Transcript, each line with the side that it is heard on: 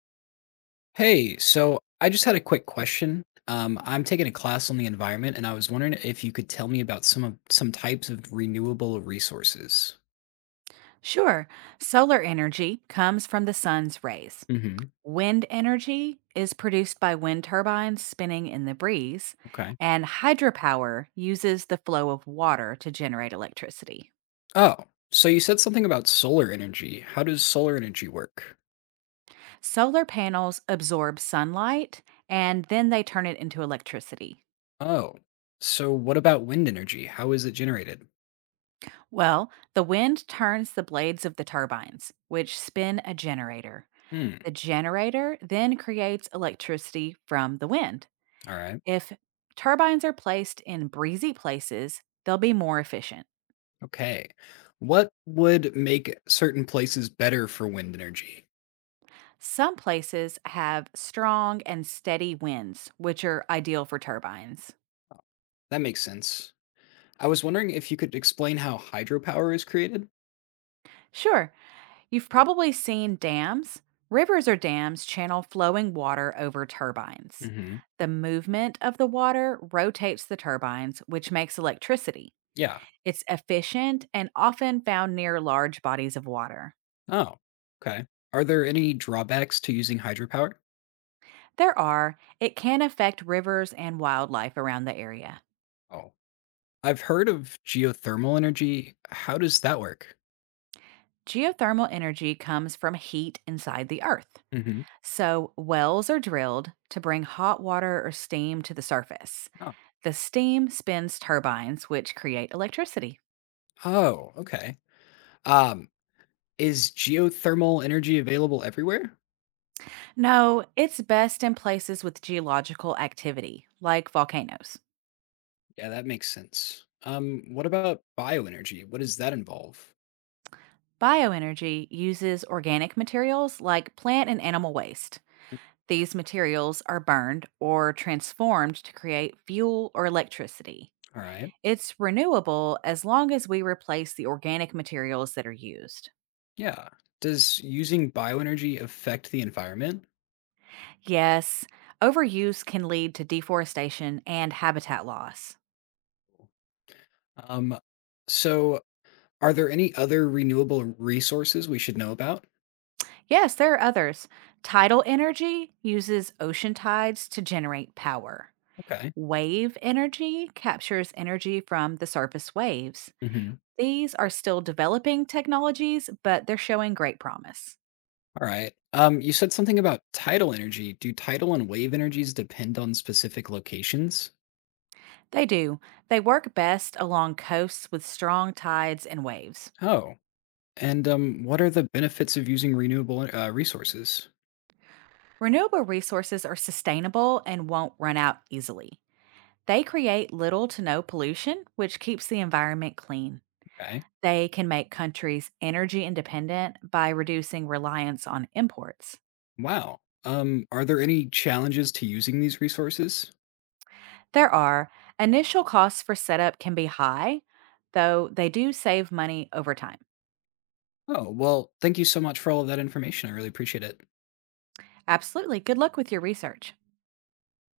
left: Hey, so I just had a quick question. I'm taking a class on the environment, and I was wondering if you could tell me about some types of renewable resources.
right: Sure. Solar energy comes from the sun's rays.
left: Mm-hmm.
right: Wind energy is produced by wind turbines spinning in the breeze,
left: Okay.
right: and hydropower uses the flow of water to generate electricity.
left: Oh, so you said something about solar energy. How does solar energy work?
right: Solar panels absorb sunlight and then they turn it into electricity.
left: Oh, so what about wind energy? How is it generated?
right: Well, the wind turns the blades of the turbines, which spin a generator.
left: Hmm.
right: The generator then creates electricity from the wind.
left: All right.
right: If turbines are placed in breezy places, they'll be more efficient.
left: Okay. What would make certain places better for wind energy?
right: Some places have strong and steady winds, which are ideal for turbines.
left: That makes sense. I was wondering if you could explain how hydropower is created.
right: Sure, you've probably seen dams. Rivers or dams channel flowing water over turbines.
left: Mm-hmm.
right: The movement of the water rotates the turbines, which makes electricity.
left: Yeah.
right: It's efficient and often found near large bodies of water.
left: Oh, okay. Are there any drawbacks to using hydropower?
right: There are, it can affect rivers and wildlife around the area.
left: Oh, I've heard of geothermal energy. How does that work?
right: Geothermal energy comes from heat inside the earth.
left: Hmm.
right: So, wells are drilled to bring hot water or steam to the surface.
left: Oh,
right: The steam spins turbines, which create electricity.
left: oh, okay. Um, is geothermal energy available everywhere?
right: No, it's best in places with geological activity, like volcanoes.
left: Yeah, that makes sense. What about bioenergy? What does that involve?
right: Bioenergy uses organic materials like plant and animal waste. These materials are burned or transformed to create fuel or electricity.
left: All right.
right: It's renewable as long as we replace the organic materials that are used.
left: Yeah. Does using bioenergy affect the environment?
right: Yes, overuse can lead to deforestation and habitat loss.
left: Um, so are there any other renewable resources we should know about?
right: Yes, there are others. Tidal energy uses ocean tides to generate power.
left: Okay.
right: Wave energy captures energy from the surface waves.
left: Hmm.
right: These are still developing technologies, but they're showing great promise.
left: All right. You said something about tidal energy. Do tidal and wave energies depend on specific locations?
right: They do. They work best along coasts with strong tides and waves.
left: Oh, and what are the benefits of using renewable resources?
right: Renewable resources are sustainable and won't run out easily. They create little to no pollution, which keeps the environment clean.
left: Okay.
right: They can make countries energy independent by reducing reliance on imports.
left: Wow. Are there any challenges to using these resources?
right: There are initial costs for setup can be high, though they do save money over time.
left: Oh, well, thank you so much for all of that information. I really appreciate it.
right: Absolutely. Good luck with your research.